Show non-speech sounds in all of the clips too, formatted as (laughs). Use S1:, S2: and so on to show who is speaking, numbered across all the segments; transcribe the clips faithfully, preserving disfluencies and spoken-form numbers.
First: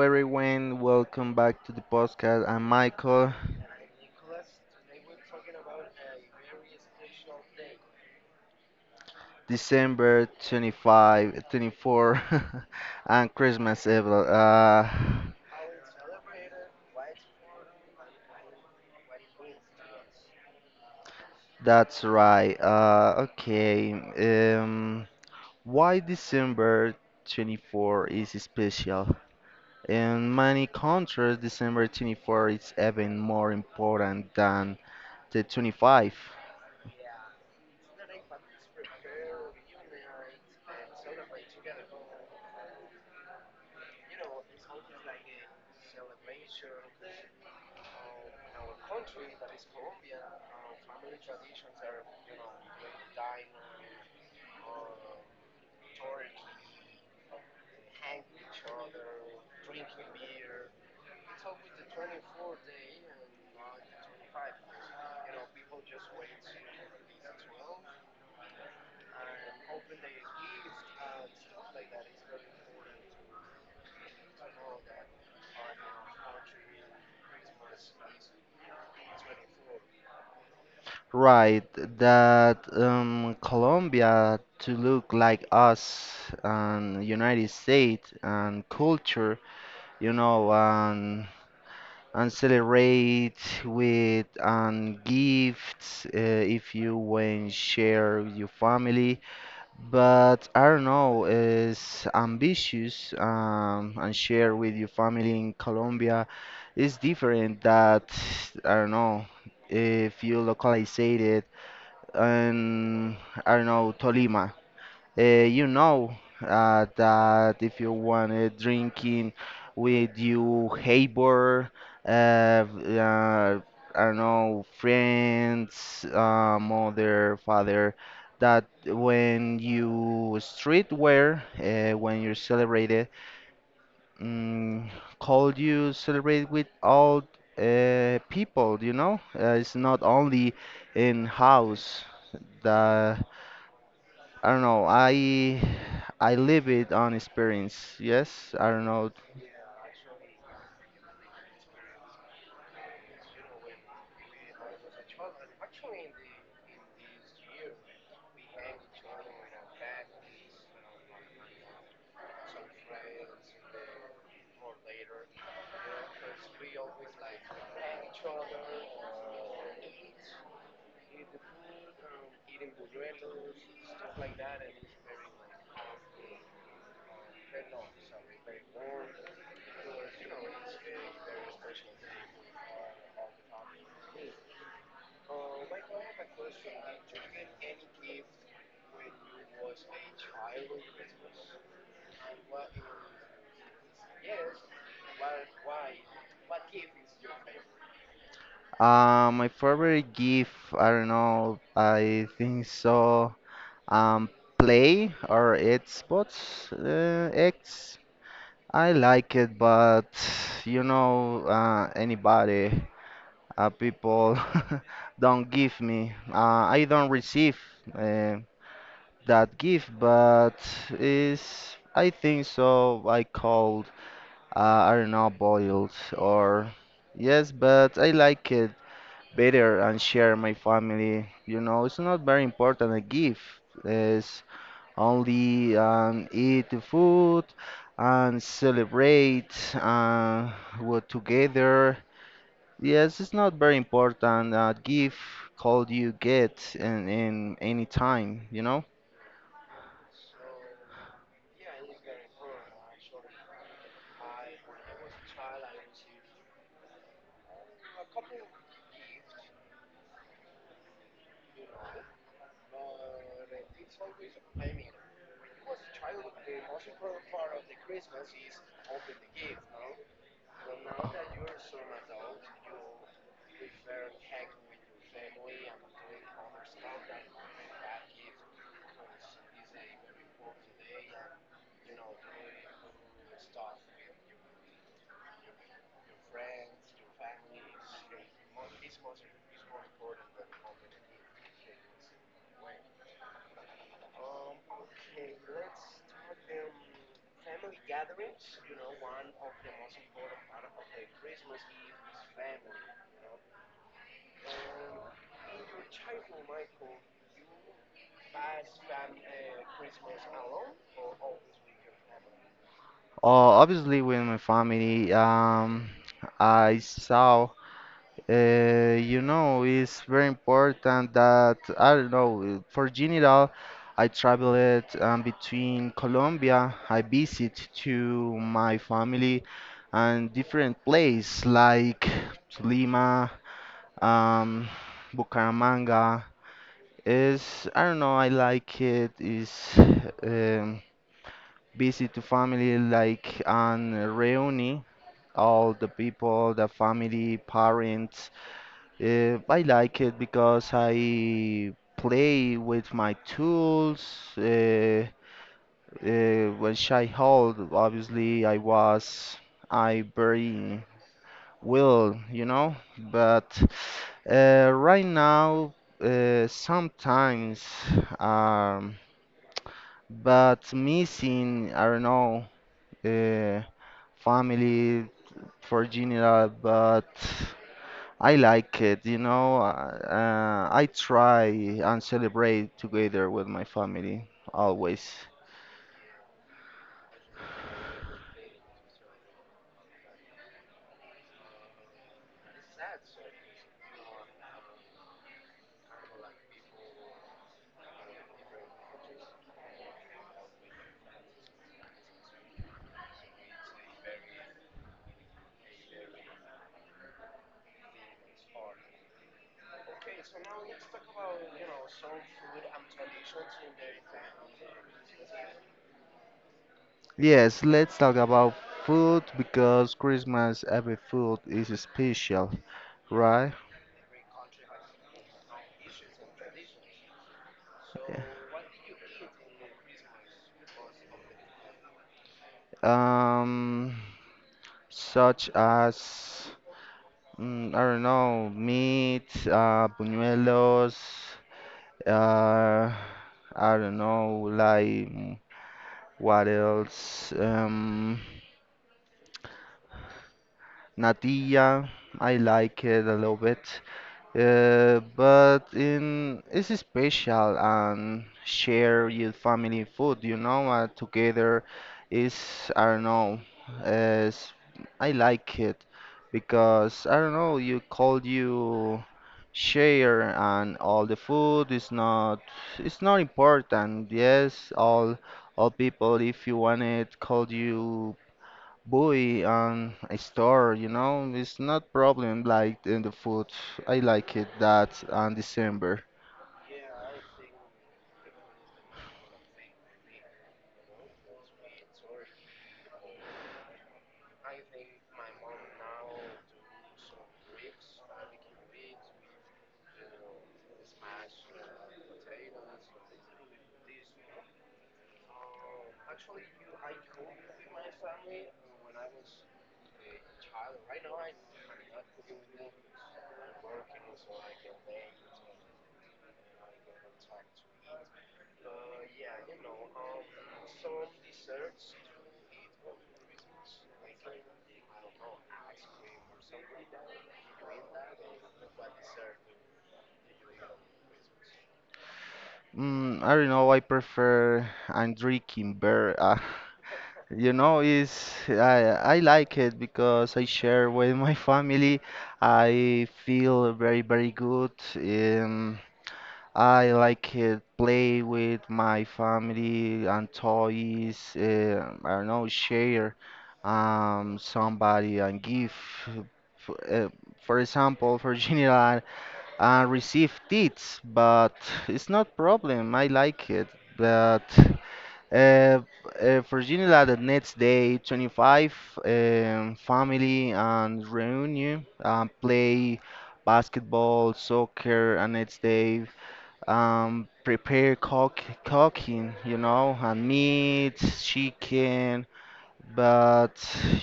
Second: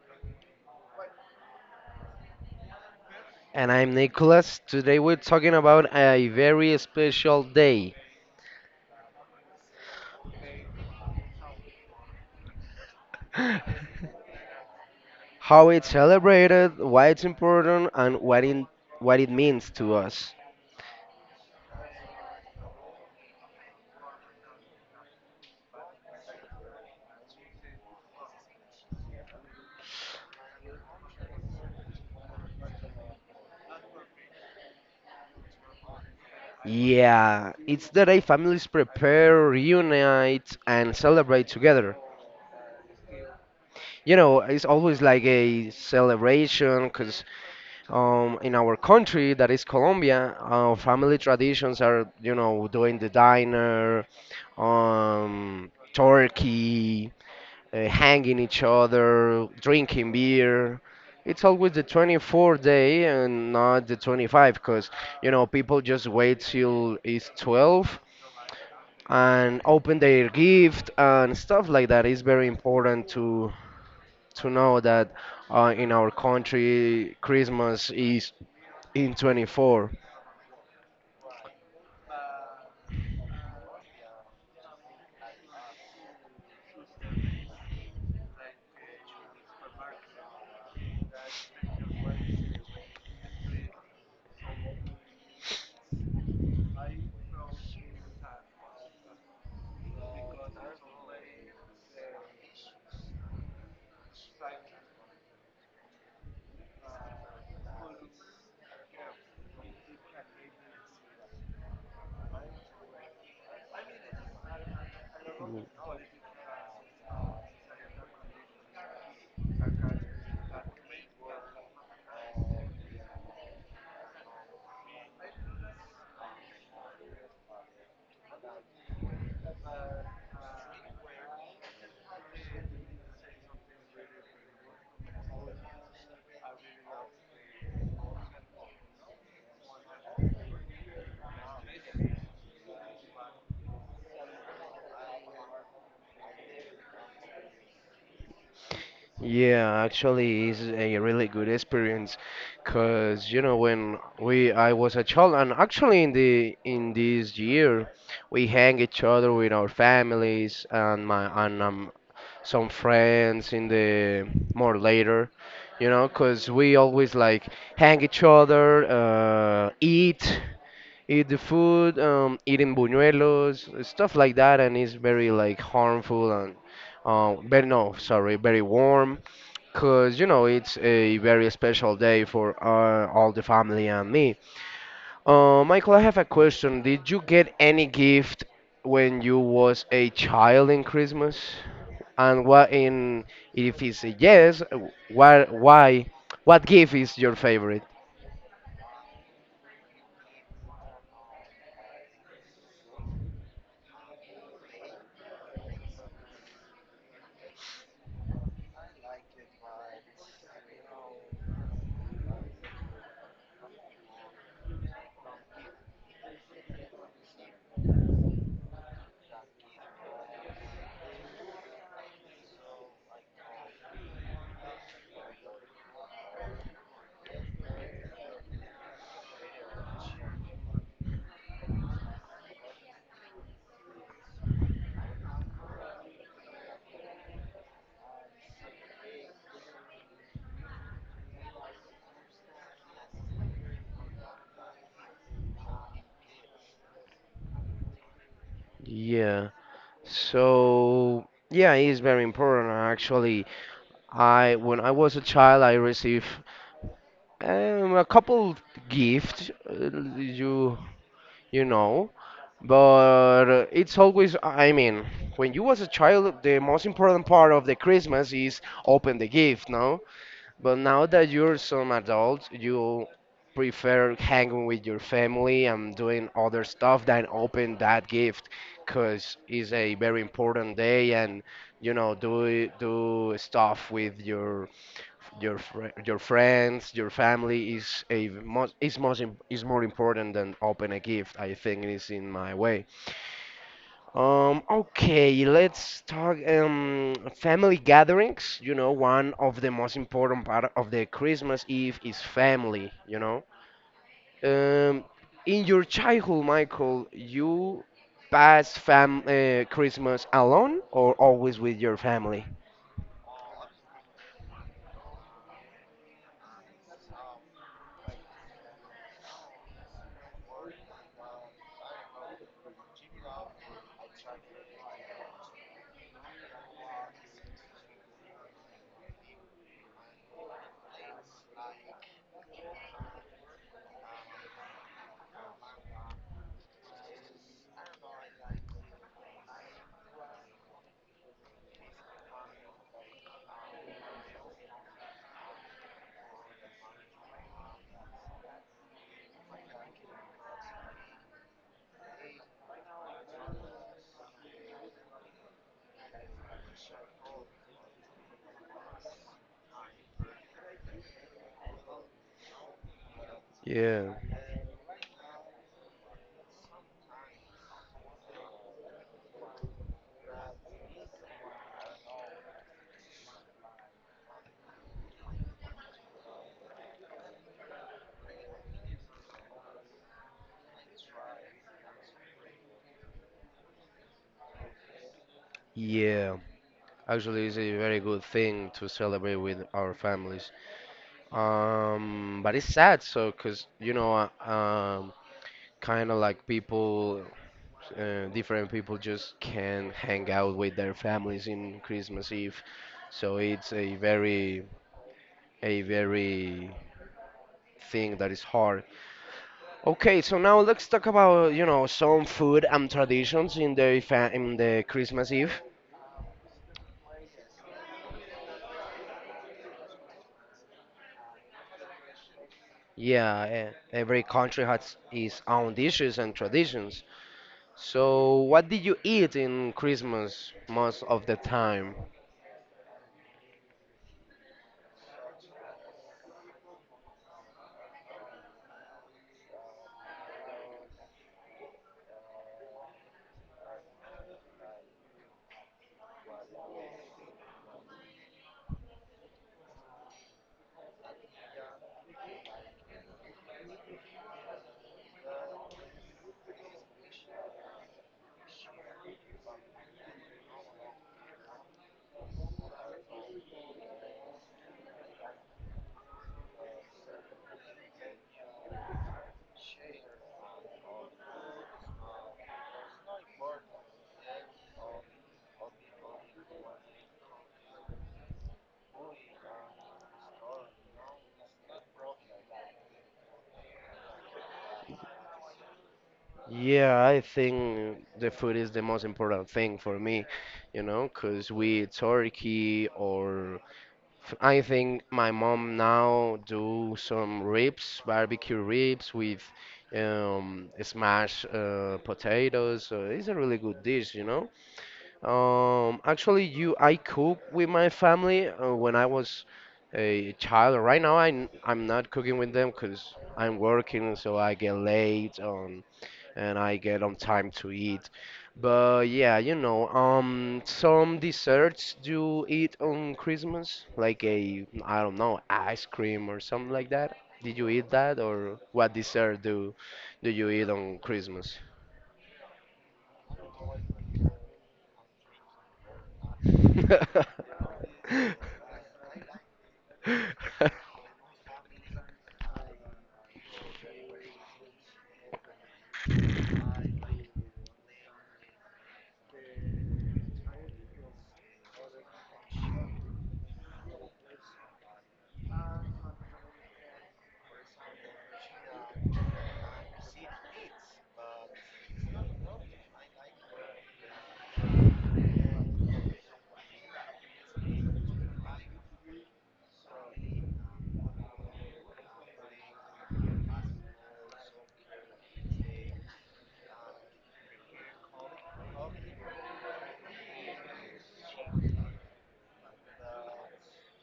S1: everyone. Welcome back to the podcast. I'm Michael.
S2: And I'm Nicholas. Today we're talking about a very special day,
S1: December twenty-five, twenty-four, (laughs) and Christmas Eve. Uh,
S2: how it's celebrated, why it's important, and what it, what it means to us.
S1: that's right. Uh, okay. Um, why December twenty-fourth is special? In many countries, December twenty-fourth is even more important than the twenty-five.
S2: Yeah, it's the day families prepare, reunite, and celebrate together. You know, it's always like a celebration because um, in our country, that is Colombia, our family traditions are, you know, doing the diner, um, turkey, uh, hanging each other, drinking beer. It's always the twenty-fourth day and not the twenty-fifth, because, you know, people just wait till it's twelve and open their gift and stuff like that. It's very important to to know that uh, in our country, Christmas is in twenty-four.
S1: Right, that um, Colombia to look like us and United States and culture, you know, and and celebrate with and gifts uh, if you when share with your family. But I don't know, is ambitious um, and share with your family in Colombia is different that I don't know if you localize it and I don't know, Tolima. Uh, you know uh, that if you want uh, drinking with you neighbor, uh, uh, I don't know, friends, uh, mother, father, that when you street wear, uh, when you celebrate it, mm, called you celebrate with all uh, people, you know? Uh, it's not only in house. The I don't know. I I live it on experience. Yes, I don't know.
S2: Yeah, actually, it's a really good experience, cause you know when we I was a child, and actually in the in this year, we hang each other with our families and my and um, some friends in the more later, you know, cause we always like hang each other, uh, eat, eat the food, um, eating buñuelos, stuff like that, and it's very like harmful um, but no, sorry, very warm, cause you know it's a very special day for uh, all the family and me. Uh, Michael, I have a question. Did you get any gift when you was a child in Christmas? And what in if it's a yes, why why what gift is your favorite?
S1: Uh, my favorite gift, I don't know. I think so. Um, Play or Xbox uh, X. I like it, but you know, uh, anybody, uh, people (laughs) don't give me. Uh, I don't receive uh, that gift, but is I think so. I call Uh, I don't know, boiled or yes, but I like it better and share my family. You know, it's not very important. A gift is only um, eat the food and celebrate uh, we together. Yes, it's not very important. A gift called you get in, in any time, you know.
S2: Yeah. So yeah, it's very important actually. I when I was a child, I received Um, a couple gifts, uh, you you know, but uh, it's always. I mean, when you was a child, the most important part of the Christmas is open the gift, no? But now that you're some adult, you prefer hanging with your family and doing other stuff than open that gift, cause it's a very important day and you know do do stuff with your your fri your friends, your family is a most is much im- is more important than open a gift. I think it is in my way. Um, okay, let's talk um family gatherings. You know, one of the most important part of the Christmas Eve is family. You know, um, in your childhood, Michael, you pass fam uh, Christmas alone or always with your family?
S1: Uh, obviously, with my family, um, I saw. Uh, you know, it's very important that I don't know. For general, I traveled um, between Colombia. I visit to my family and different place like Lima, um, Bucaramanga. Is I don't know. I like it. Is um, visit to family like and reuni all the people, the family, parents uh, I like it because I play with my tools. Uh, uh, when child, obviously, I was I very well, you know. But
S2: Yeah.
S1: uh, right now, uh, sometimes, um, but missing, I don't know, uh, family for general, but. I like it, you know. Uh, I try and celebrate together with my family always.
S2: Yeah. Actually, it's a very good thing to celebrate with our families. Um, but it's sad, so because you know, uh, um, kind of like people, uh, different people just can hang out with their families in Christmas Eve. So it's a very, a very thing that is hard. Okay, so now let's talk about you know some food and traditions in the fa- in the Christmas Eve.
S1: Yes, let's talk about food because Christmas every food is special, right?
S2: Yeah, e- every country has its own dishes and traditions. So, what did you eat in Christmas most of the time?
S1: Um, Such as mm, I don't know, meat, uh, buñuelos, uh, I don't know, like mm, what else? Um. Nadia, I like it a little bit, uh, but in it's special and share your family food, you know, uh, together is I don't know, is I like it because I don't know, you call you share and all the food is not it's not important. Yes, all all people if you want it call you buy on a store, you know, it's not problem like in the food. I like it that on December.
S2: Yeah, I think the food is the most important thing for me, you know, because we eat turkey or f- I think my mom now do some ribs, barbecue ribs with um, smashed uh, potatoes. So it's a really good dish, you know. Um, actually, you, I cook with my family uh, when I was a child. Right now, I I'm not cooking with them because I'm working, so I get late um, and I get on time to eat. But yeah, you know, um, some desserts you eat on Christmas, like a, I don't know, ice cream or something like that. Did you eat that, or what dessert do do you eat on Christmas?
S1: Mm, I don't know, I prefer I'm drinking beer. Uh, (laughs) you know, is I I like it because I share
S2: (laughs)
S1: with my (laughs) family. I feel very very good. Um, I like it play with my family and toys. Uh, I don't know, share um somebody and give. For, uh, for example, for (laughs) general, I receive tips, but it's not problem. I like it, but uh, uh, for general, the next day, twenty-five, um, family and reunion, uh, play basketball, soccer, and next day um, prepare cook, cooking, you know, and meat, chicken, but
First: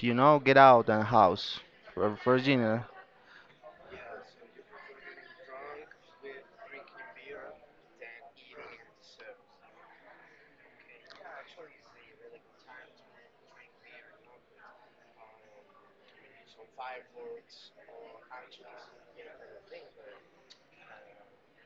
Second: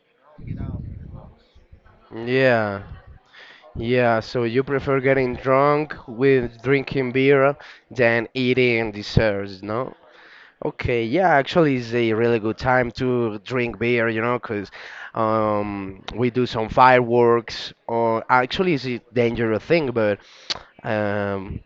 S1: you know, get out and house for, for
S2: Yeah,
S1: dinner.
S2: yeah. So you prefer getting drunk with drinking beer than eating desserts, no? Okay, yeah, actually, it's a really good time to drink beer, you know, because um, we do some fireworks, or actually, it's a dangerous thing, but um,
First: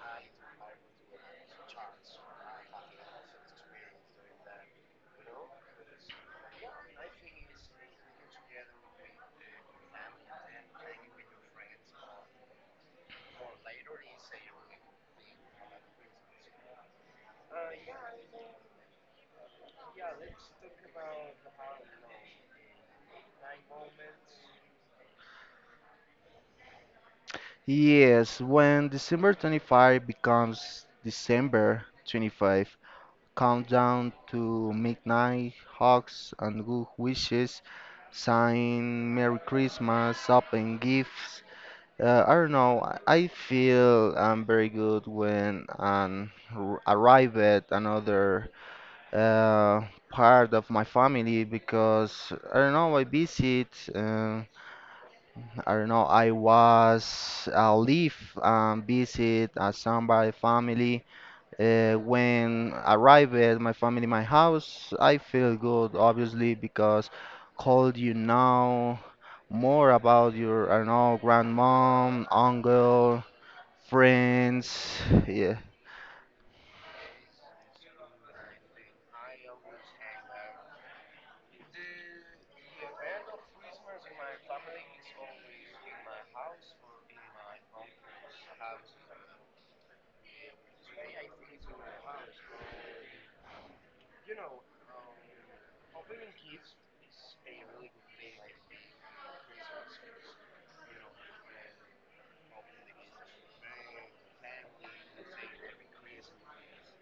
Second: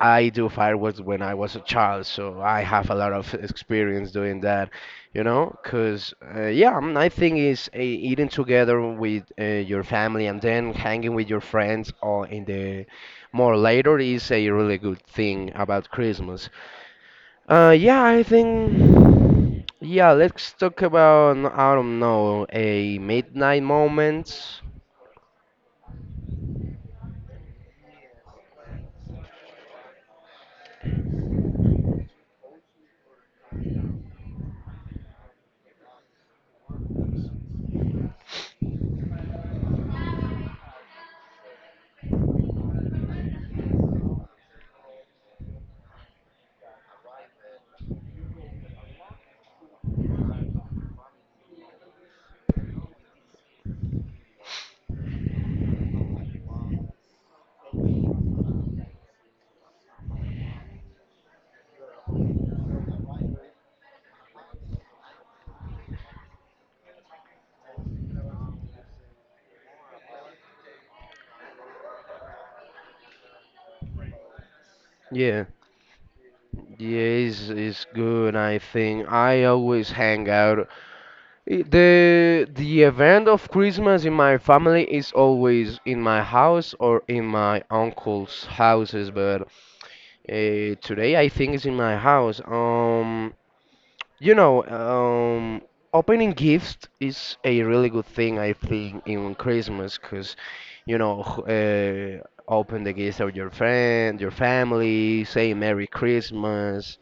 S2: I do fireworks when I was a child, so I have a lot of experience doing that, you know, because uh, yeah, um, I think is uh, eating together with uh, your family and then hanging with your friends or in the more later is a really good thing about Christmas. Uh, yeah, I think. Yeah, let's talk about I I don't know a midnight moment.
S1: Yes, when December twenty-fifth becomes December twenty-fifth, countdown to midnight, hugs and good wishes, sign Merry Christmas, open gifts. Uh, I don't know. I I feel I'm very good when I arrive at another uh, part of my family because I don't know. I visit. Uh, I don't know. I was I leave and visit uh, somebody family. Uh, when arrive at my family, my house, I feel good obviously because called you now more about your I don't know grandmom, uncle friends,
S2: Yeah,
S1: yeah,
S2: yeah, is is good. I think I always hang out. I- the The event of Christmas in my family is always in my house or in my uncle's houses, but uh, today I think it's in my house. Um, You know, um, opening gifts is a really good thing, I think, in Christmas, because, you know, h- uh, open the gifts of your friend, your family, say Merry Christmas,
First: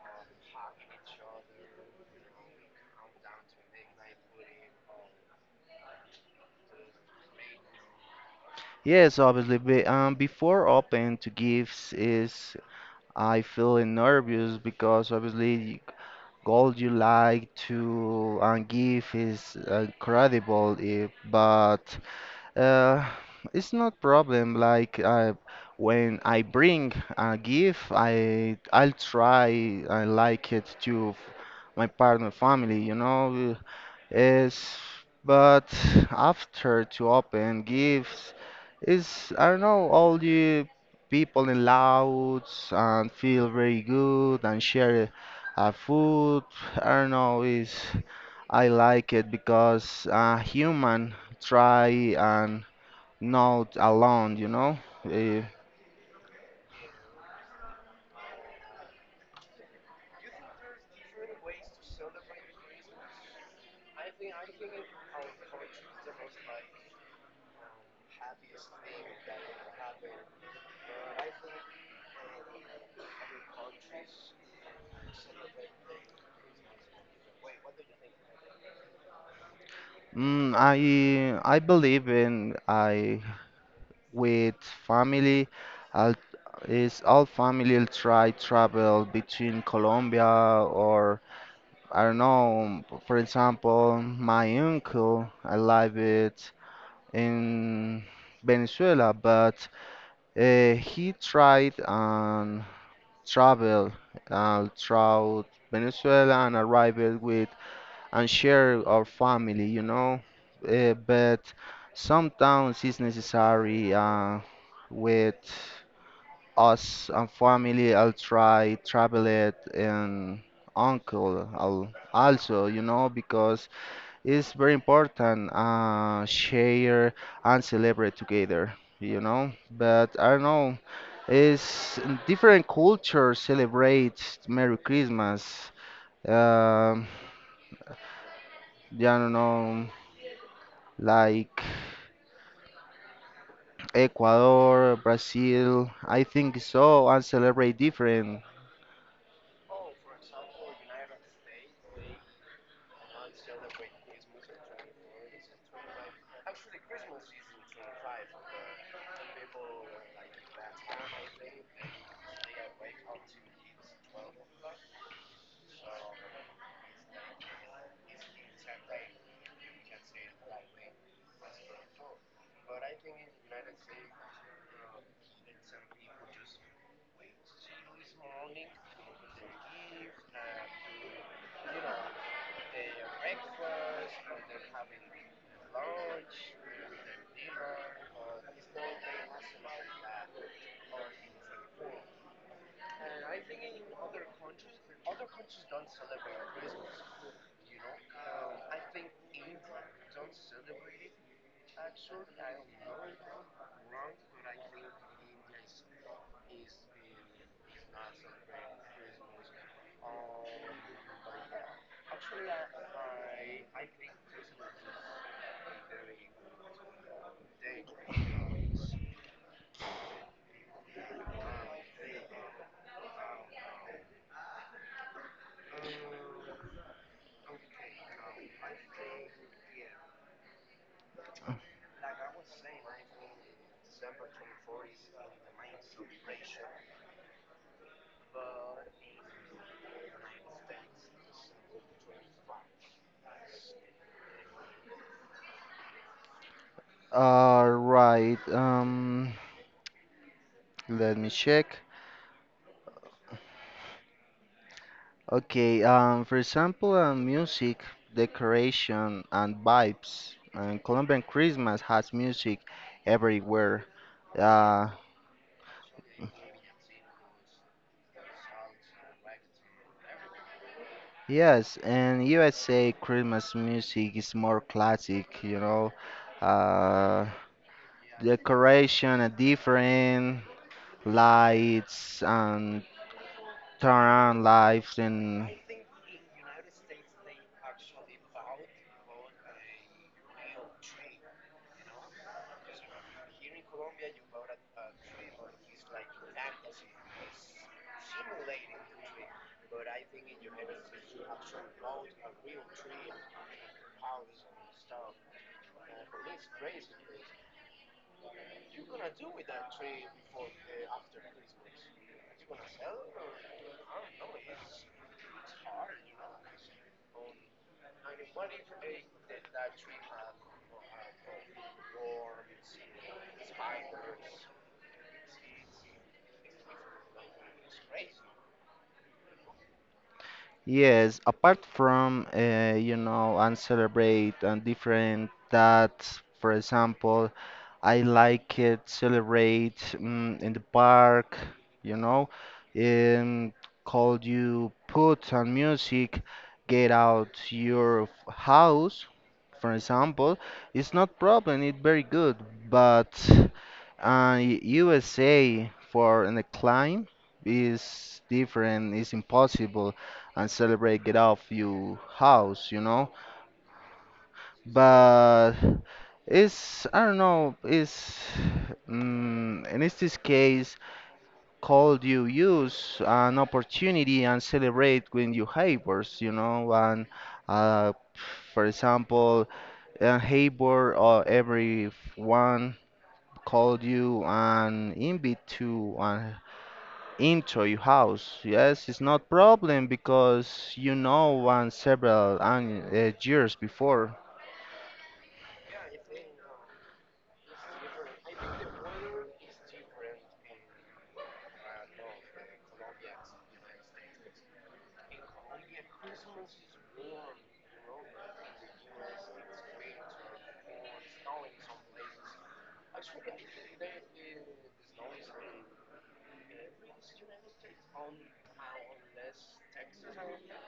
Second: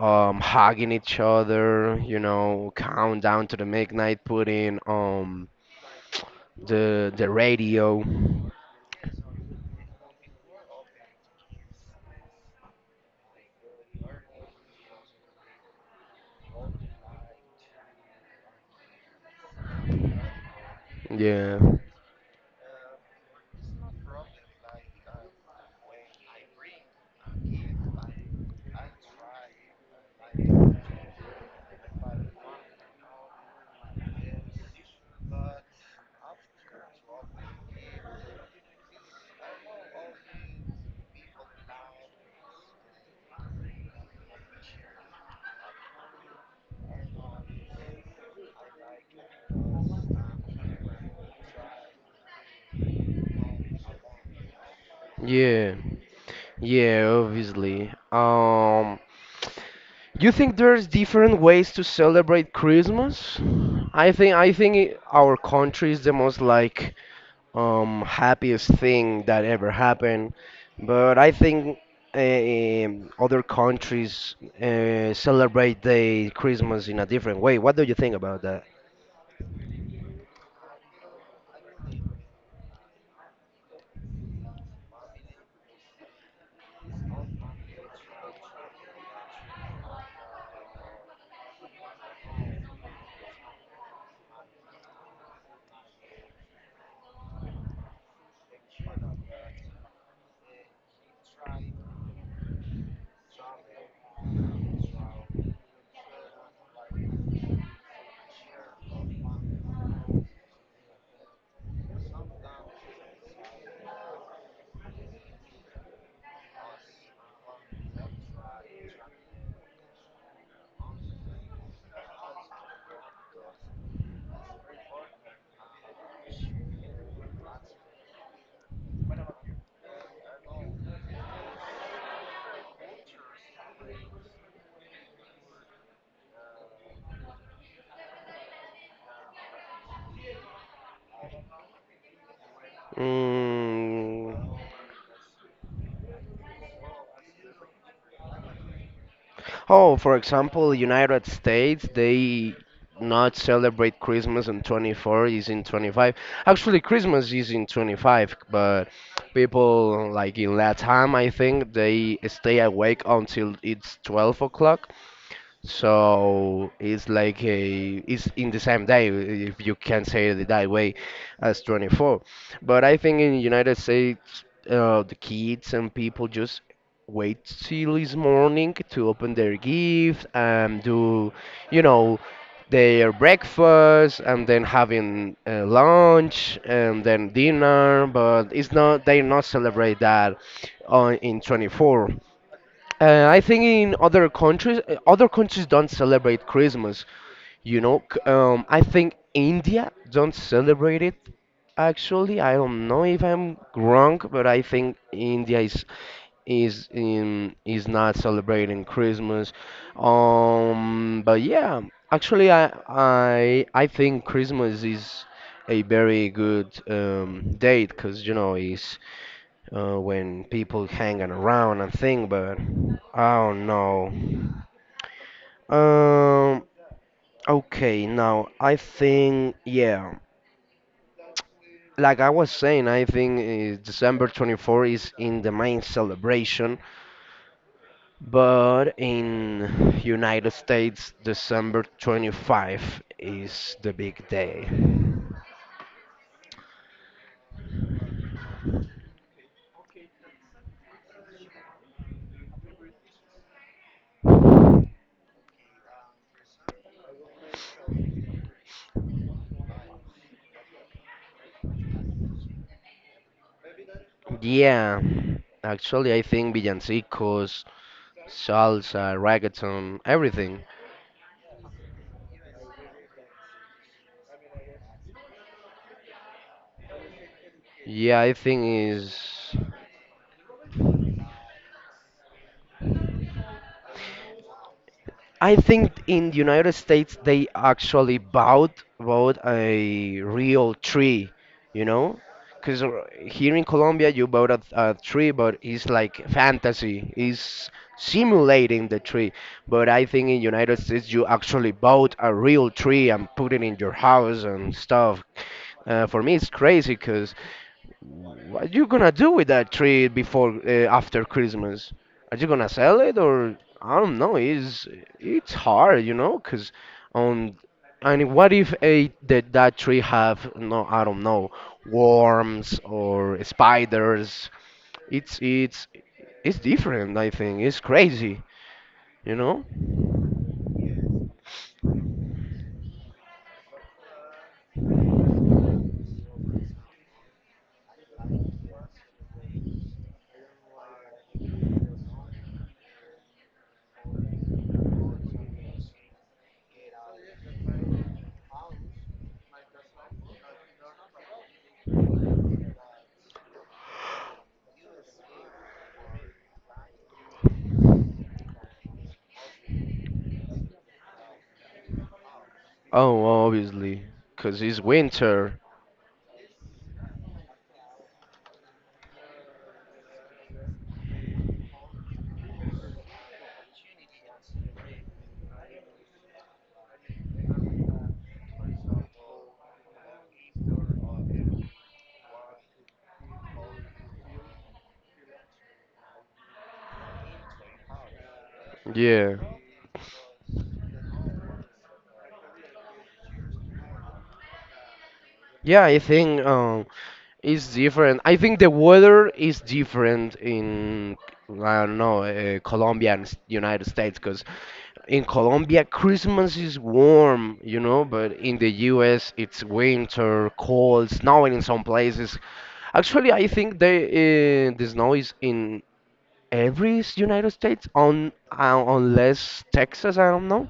S2: um, hugging each other, you know, count down to the midnight, putting um the the radio.
S1: yes, obviously. But um, before open to gifts is I feel nervous because obviously gold you like to um, give is incredible, eh,
S2: Yeah.
S1: but uh, it's not problem. Like uh, when I bring a gift, I I'll try I like it to f- my partner family, you know. Is but after to open gifts is I don't know all the people in louds and feel very good and share uh, food. I don't know is I like it because uh, human try and not alone. You know. Eh,
S2: Yeah. Yeah, obviously. Um, you think there's different ways to celebrate Christmas? I think I think it- our country is the most like um happiest thing that ever happened, but I think um, other countries uh, celebrate the Christmas in a different way. What do you think about that?
S1: mm, I I believe in I. With family. I'll is all family will try travel between Colombia or I don't know. For example, my uncle, I live it in Venezuela, but uh, he tried and travel uh, throughout Venezuela and arrived with and share our family, you know. Uh, but sometimes it's necessary uh, with us and family. I'll try travel it and uncle I'll also, you know, because it's very important uh, share and celebrate together, you know. But I don't know, it's different cultures celebrate Merry Christmas. Um, yeah, I don't know, like
S2: Mm,
S1: Ecuador, Brazil. I think so and celebrate different.
S2: Oh, for example, United States, they not celebrate Christmas on twenty-four, is in twenty-five. Actually, Christmas is in twenty-five, but people like in Latam, I think they stay awake until it's twelve o'clock. So it's like a it's in the same day if you can say it that way as twenty-four. But I think in United States, uh, the kids and people just wait till this morning to open their gift and do, you know, their breakfast and then having uh, lunch and then dinner. But it's not they not celebrate that on in twenty-four. Uh, I think in other countries, uh, other countries don't celebrate Christmas. You know, C- um, I think India don't celebrate it. Actually, I don't know if I'm wrong, but I think India is is in is not celebrating Christmas. Um, but yeah, actually, I I I think Christmas is a very good um, date because you know it's uh, when people hanging around and thing, but I don't know. Um, okay, now I think, yeah, like I was saying, I think uh, December twenty-fourth is in the main celebration, but in United States, December twenty-fifth is the big day.
S1: Uh, right. Um, Let me check. Okay, um, for example, uh, music, decoration, and vibes. And Colombian Christmas has music everywhere. Uh,
S2: Yeah, actually, I think villancicos, salsa, reggaeton, everything.
S1: yes, and U S A Christmas music is more classic, you know. Uh,
S2: Yeah, I think
S1: Decoration are
S2: is
S1: different, lights and turn lights and
S2: I think in the United States they actually bought bought a real tree, you know, because here in Colombia you bought a, a tree, but it's like fantasy, it's simulating the tree. But I think in United States you actually bought a real tree and put it in your house and stuff. Uh, for me, it's crazy because what are you gonna do with that tree before uh, after Christmas? Are you gonna sell it or I don't know. It's it's hard, you know? Cause, um, and what if a that that tree have no I don't know worms or spiders? It's it's it's different. I think it's crazy, you know.
S1: yes, apart from uh, you know and celebrate and different that for example I like it, celebrate mm, in the park, you know, and call you put on music, get out your f- house, for example. It's not problem, it's very good, but uh, U S A for an climb is different, it's impossible and celebrate get off your house, you know,
S2: Oh, obviously, cause it's
S1: but
S2: winter.
S1: it's I don't know it's mm, in this case called you use an opportunity and celebrate with your neighbors, you know, and uh, for example a neighbor or everyone called you and invite to and into your house, yes it's not
S2: Yeah.
S1: problem because you know one several an- uh, years before.
S2: Yeah, I think. Um, It's different. I think the weather is different in, I don't know, uh, Colombia and s- United States, because in Colombia, Christmas is warm, you know, but in the U S, it's winter, cold, snowing in some places. Actually, I think they, uh, the snow is in every s- United States, on, uh, unless Texas, I don't know.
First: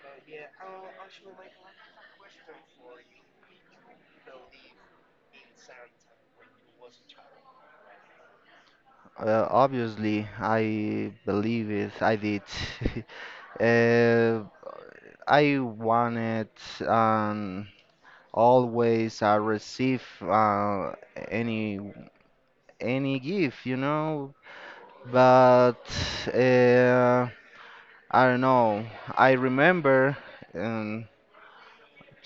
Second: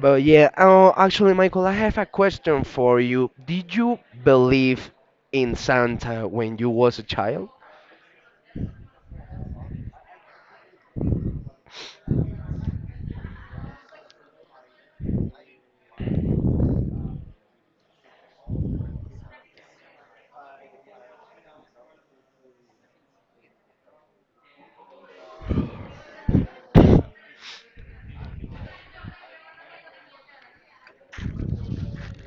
S2: But yeah, oh, actually, Michael, I have a question for you. Did you believe in Santa when you was a child?
S1: Uh, obviously, I believe it. I did. (laughs) Uh, I wanted um, always I receive uh, any any gift, you know. But uh, I don't know. I remember um,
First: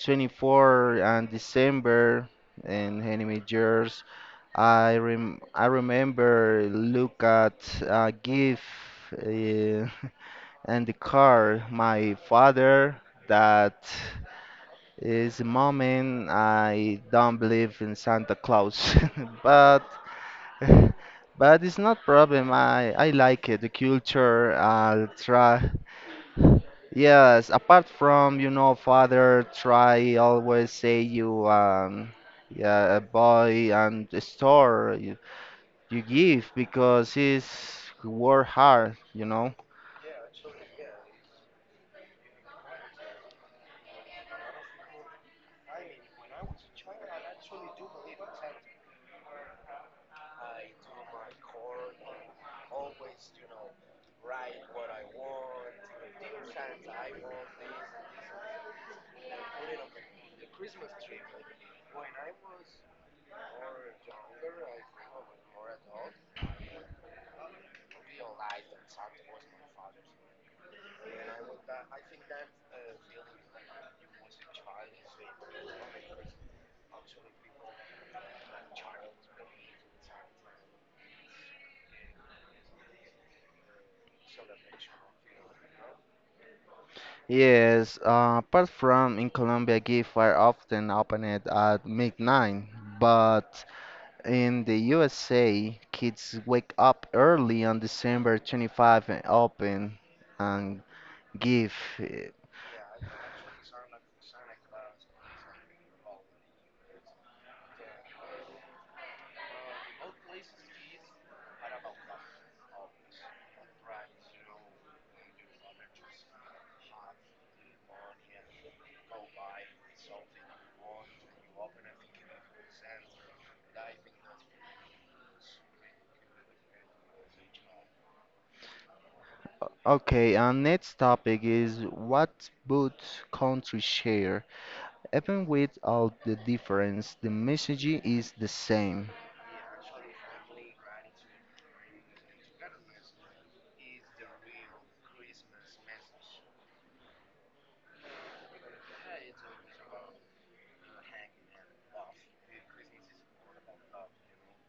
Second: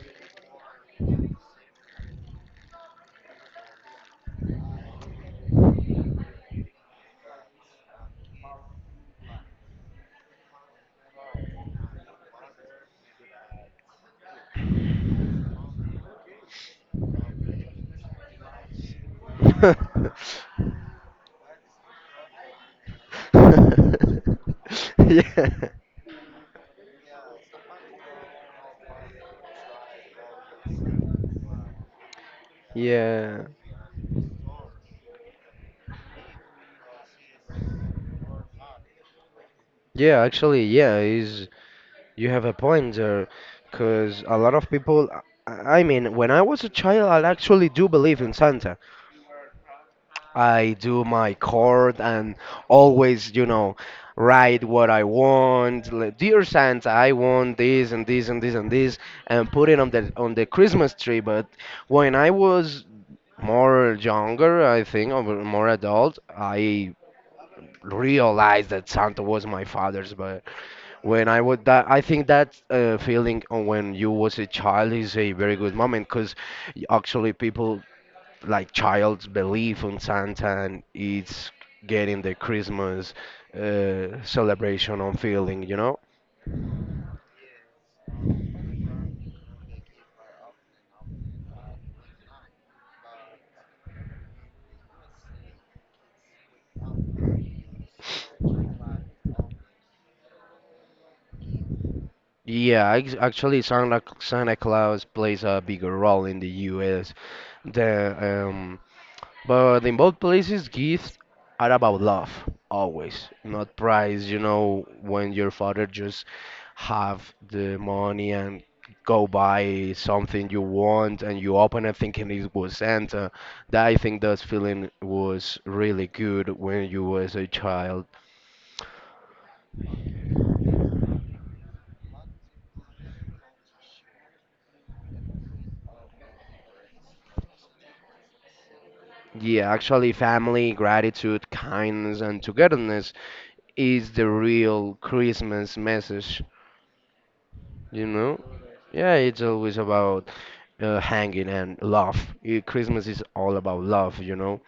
S1: twenty-fourth and December in enemy years. I rem I remember look at uh, gift. Uh, (laughs) and the car, my father, that is the moment I don't believe in Santa Claus. (laughs) But
S2: (laughs)
S1: (laughs) but it's not problem. I I like it, the culture. I'll try.
S2: Yeah.
S1: Yes, apart from you know, father try always say you um yeah
S2: Yeah,
S1: boy and the store you, you give because he's work hard, you know.
S2: yeah, actually, yeah, is you have a point there, because a lot of people, I I mean, when I was a child, I actually do believe in Santa. I do my court and always, you know, write what I want. Like, Dear Santa, I want this and this and this and this, and put it on the on the Christmas tree. But when I was more younger, I think, or more adult, I realized that Santa was my father's. But when I would that, I think that uh, feeling on when you was a child is a very good moment because actually people like child's belief on Santa and it's getting the Christmas uh, celebration on feeling, you know?
S1: Yes, uh, apart from in Colombia, gift are often opened at midnight, but in the U S A, kids wake up early on December twenty-fifth and open and give. It.
S2: Yeah, ex- actually, Santa Santa Claus plays a bigger role in the U S than um, But in both places, gifts are about love, always, not price. You know, when your father just have the money and go buy something you want and you open it thinking it was Santa. That I think that feeling was really good when you was a child.
S1: Okay, our next topic is what both countries share. Even with all the difference, the message is the same.
S2: Yeah, actually, family, gratitude, kindness, and togetherness is the real Christmas message. You know. Yeah, it's always about uh, hanging and love. Eh, Christmas is all about love, you know.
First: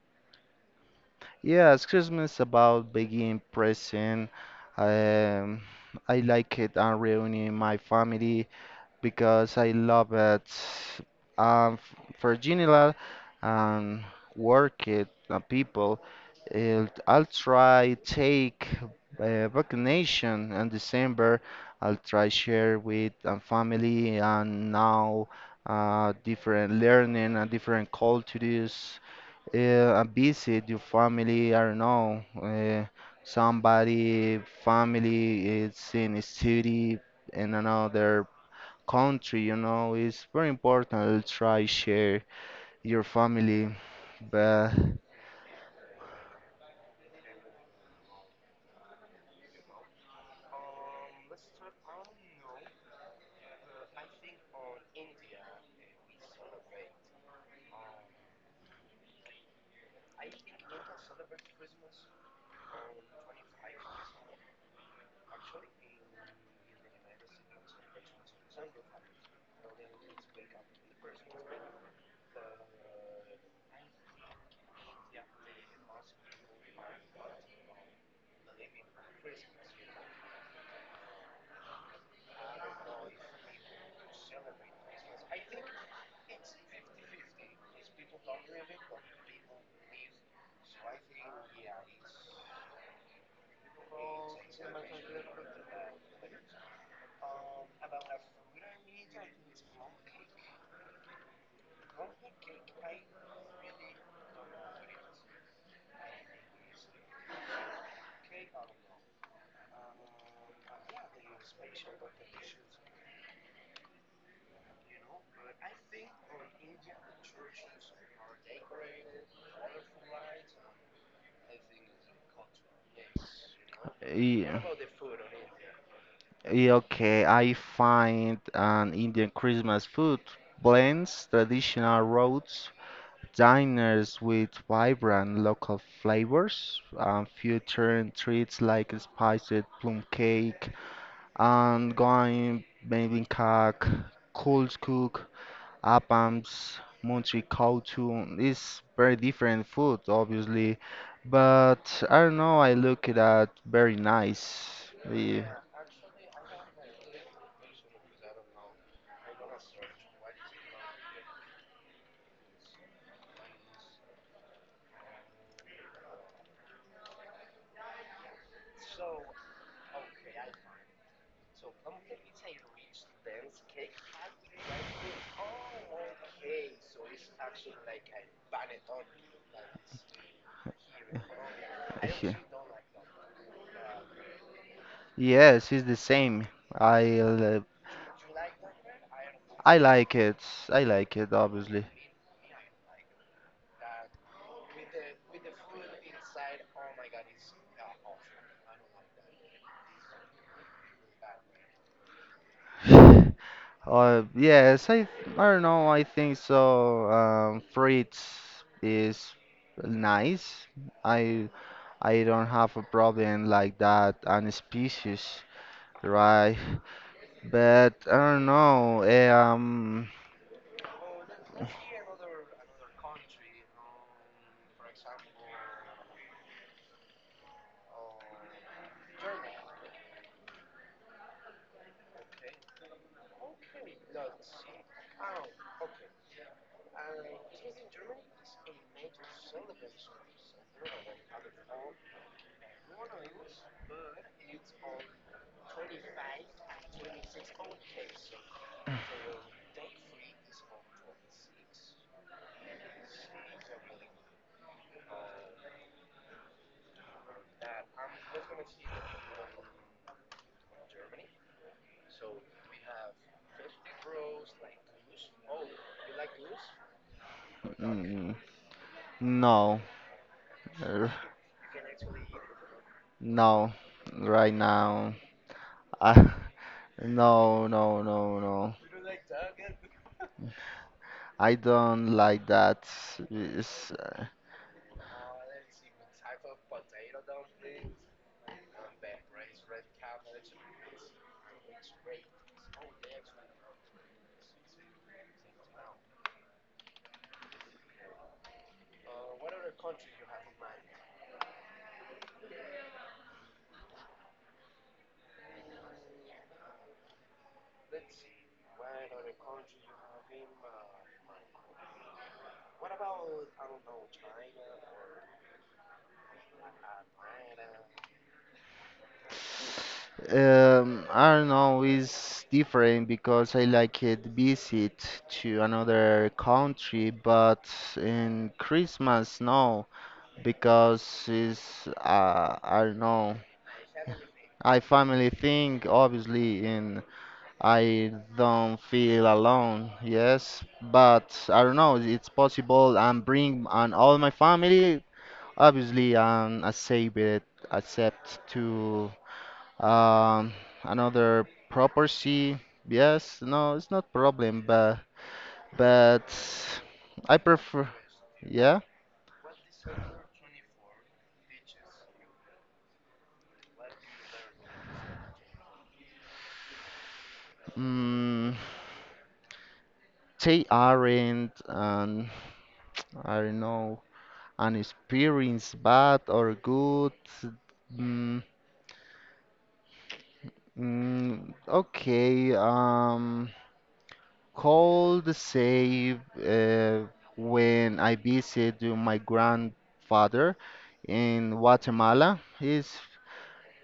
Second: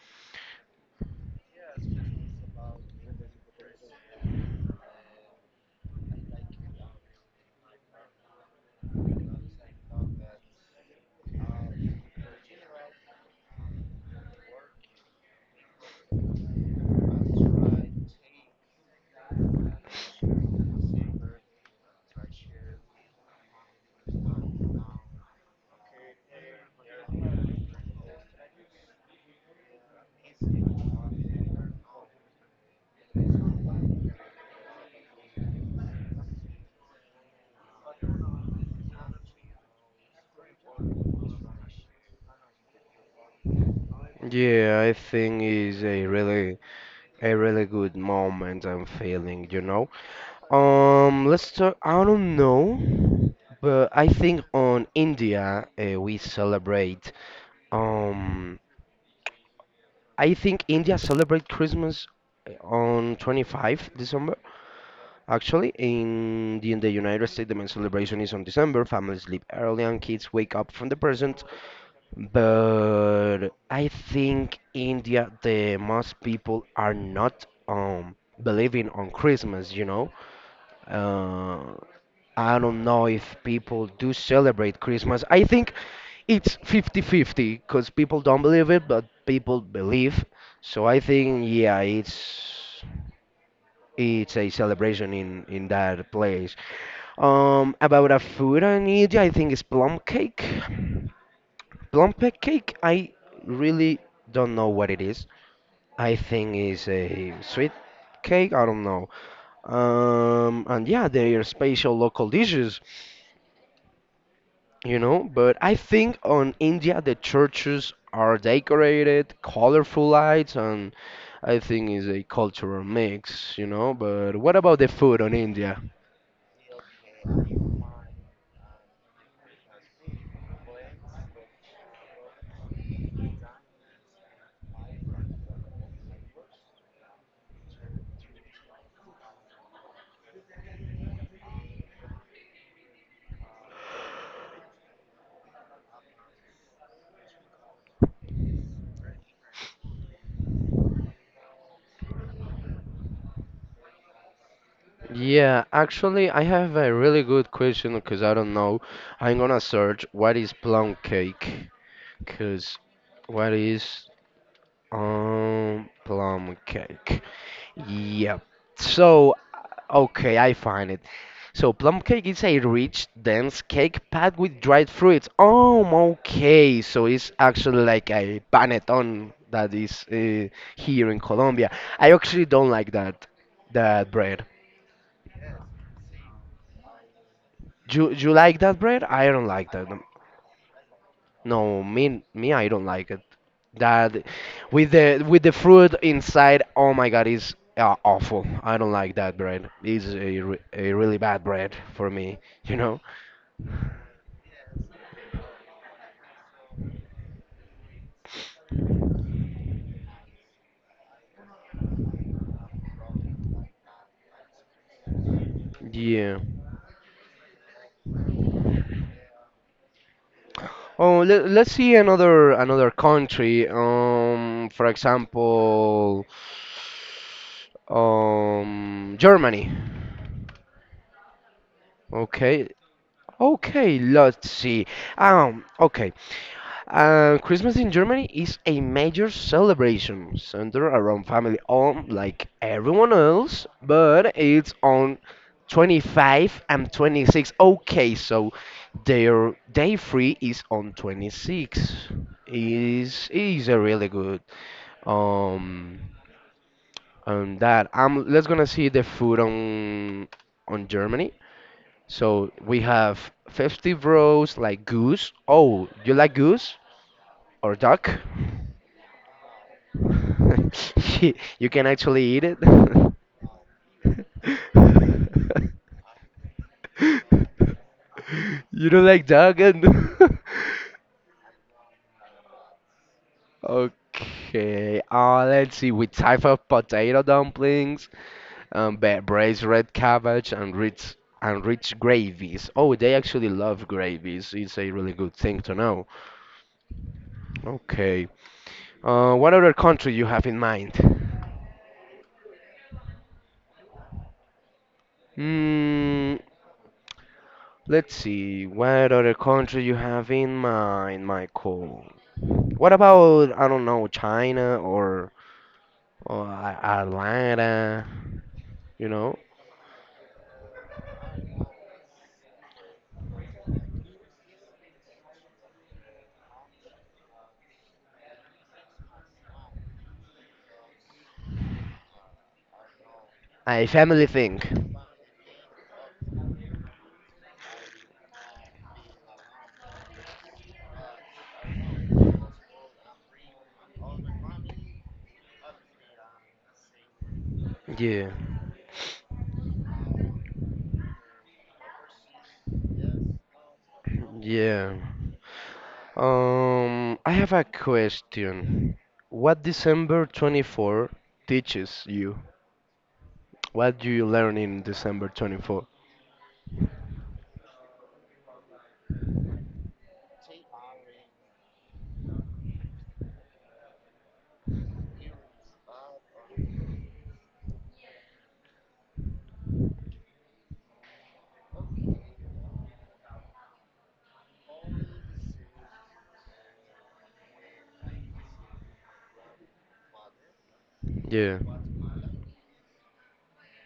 S1: Yes, Christmas about being present. Um, I like it and reunion my family because I love it. Um, f- for general and work it uh, people, it, I'll try take uh, vacation in December. I'll try share with uh, family and now uh, different learning and different cultures uh, a visit your family, I don't know, uh, somebody family is in a city in another country, you know, it's very important to try share your family. But
S2: Yeah, I think it's a really a really good moment I'm feeling, you know. Um, let's talk. I don't know, but I think on India uh, we celebrate. Um, I think India celebrate Christmas uh, on twenty-fifth December. Actually, in the, in the United States, the main celebration is on December. Families sleep early and kids wake up from the present. But I think India, the most people are not um believing on Christmas, you know. Uh, I don't know if people do celebrate Christmas. I think it's fifty-fifty because people don't believe it, but people believe. So I think yeah, it's it's a celebration in in that place. Um, about a food in India, I think it's plum cake. Plum cake, I really don't know what it is. I think it's a sweet cake. I don't know. Um, and yeah, they are special local dishes, you know. But I think on India the churches are decorated, colorful lights, and I think it's a cultural mix, you know. But what
S1: yeah,
S2: about the food on India?
S1: yeah, okay, I find an Indian Christmas food blends traditional roots Diners with vibrant local flavors, uh, featuring treats like spiced plum cake, and going baby cake, cold cook, appams, munchie kautu. It's very different food, obviously, but I don't know. I look it at very nice. Yeah.
S2: Yeah, actually, I have a really good question because I don't know. I'm gonna search what is plum cake. Cause what is um plum cake? Yep. So okay, I find it. So plum cake is a rich, dense cake packed with dried fruits. Oh, okay. So it's actually like a panettone that is uh, here in Colombia. I
S1: (laughs) Yeah.
S2: actually don't like that that bread.
S1: Yes, it's the same. I l-
S2: Do you you like that bread? I don't like
S1: I
S2: that.
S1: like it. I like it,
S2: No,
S1: obviously.
S2: me me I don't like it. That with the with the fruit inside, oh my God, is uh, awful. I don't like that bread. It's a, re- a really bad bread for me, (laughs) you know?
S1: (sighs) Uh, yes, I I don't know. I think so. Um, fruits is nice. I I don't have a problem like that. And species,
S2: Yeah.
S1: right? (sighs) But I don't know. eh, Um,
S2: Oh, let, let's see another another country. Um, for example, um, Germany. Okay, Okay, let's see. Um, okay. Uh, Christmas in Germany is a major celebration centered around family, on like everyone else, but it's on twenty-five and twenty-six. Okay, so their day free is on twenty-six. Is is a really good um on that. I'm let's gonna see the food on on Germany. So we have fifty rows like goose. Oh, you like goose or duck?
S1: mm, no,
S2: (laughs)
S1: er,
S2: You you can actually eat it. (laughs)
S1: no, right now. I, (laughs) no, no, no, no.
S2: You don't like duck and (laughs)
S1: I don't like that. It's.
S2: Okay, uh, let's see. With type of potato dumplings, um, ba- braised red cabbage, and rich and rich gravies. Oh, they actually love gravies. It's a really good thing to know. Okay. Uh, what other country you have in mind? Hmm, let's see. What other country you have in mind, Michael? What about, I don't know, China, or or A- Atlanta? You know,
S1: Um, I don't know, it's different because I like it visit to another country, but in Christmas, no, because it's, uh, I don't know,
S2: a family thing.
S1: I family thing, obviously, and I don't feel alone, yes, but I don't know, it's possible and bring and all my family, obviously, um, accept it,
S2: Yeah,
S1: accept to. Um, Another property. Yes, no, it's not problem,
S2: yeah.
S1: but but
S2: Um, I
S1: I
S2: have a
S1: prefer. Yeah.
S2: question. What December twenty-fourth teaches you? What do you learn in December twenty-fourth?
S1: Mm, they aren't an I don't know an experience bad or good. Mm, mm, okay. Um, call the save uh, when I visit to my grandfather in
S2: Yeah.
S1: Guatemala. He's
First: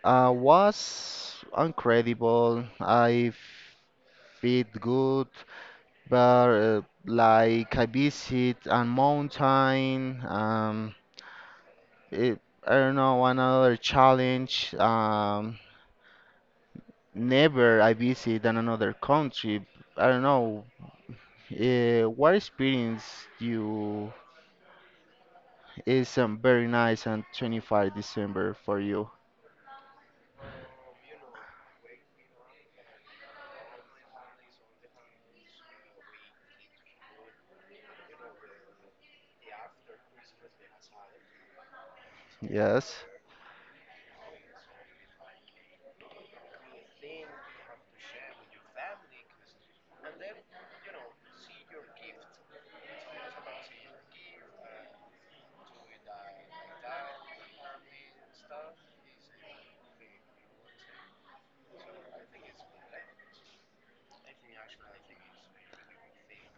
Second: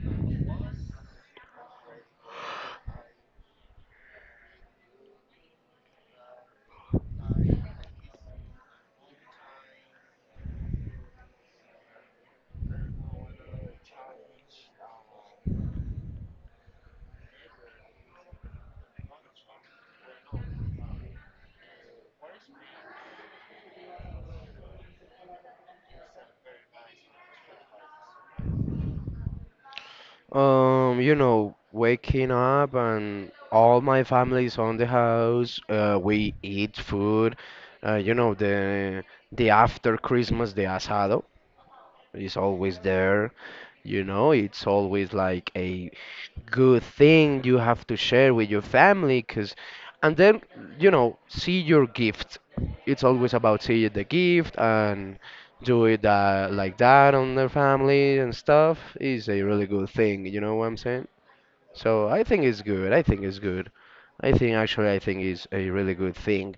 S1: Uh, was incredible. I feel good, but uh, like I visit a mountain. Um, it, I don't know another challenge. Um, never I visit in another country. I don't know. Uh, what experience you is um, very nice on twenty-five December for you?
S2: Um, you know, waking up and all my family's on the house. Uh, we eat food. Uh, you know, the the after Christmas, the asado is always
S1: Yes.
S2: there. You know, it's always like a good thing you have to share with your family, 'cause, and then you know, see your gift. It's always about seeing the gift and do it uh, like that on their family and stuff is a really good thing. You know what I'm saying? So I think it's good. I think it's good. I think actually I think it's a really good thing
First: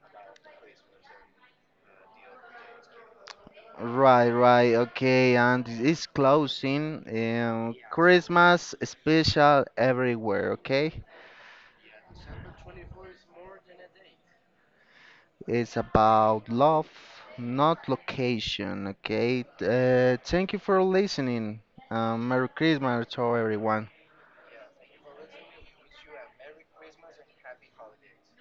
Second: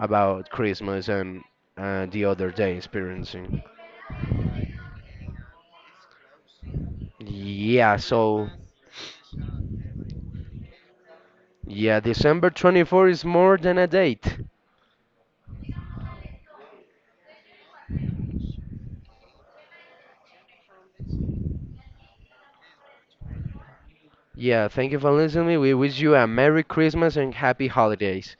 S2: about Christmas and uh, the other day experiencing.
S1: Right, right, okay, and it's closing um,
S2: Yeah, so
S1: Christmas special everywhere, okay?
S2: yeah, December twenty-fourth is more than a date.
S1: It's about love, not location, okay? Uh, thank you for listening. Um, Merry Christmas to everyone.
S2: Yeah, thank you for listening. We wish you a Merry Christmas and Happy Holidays.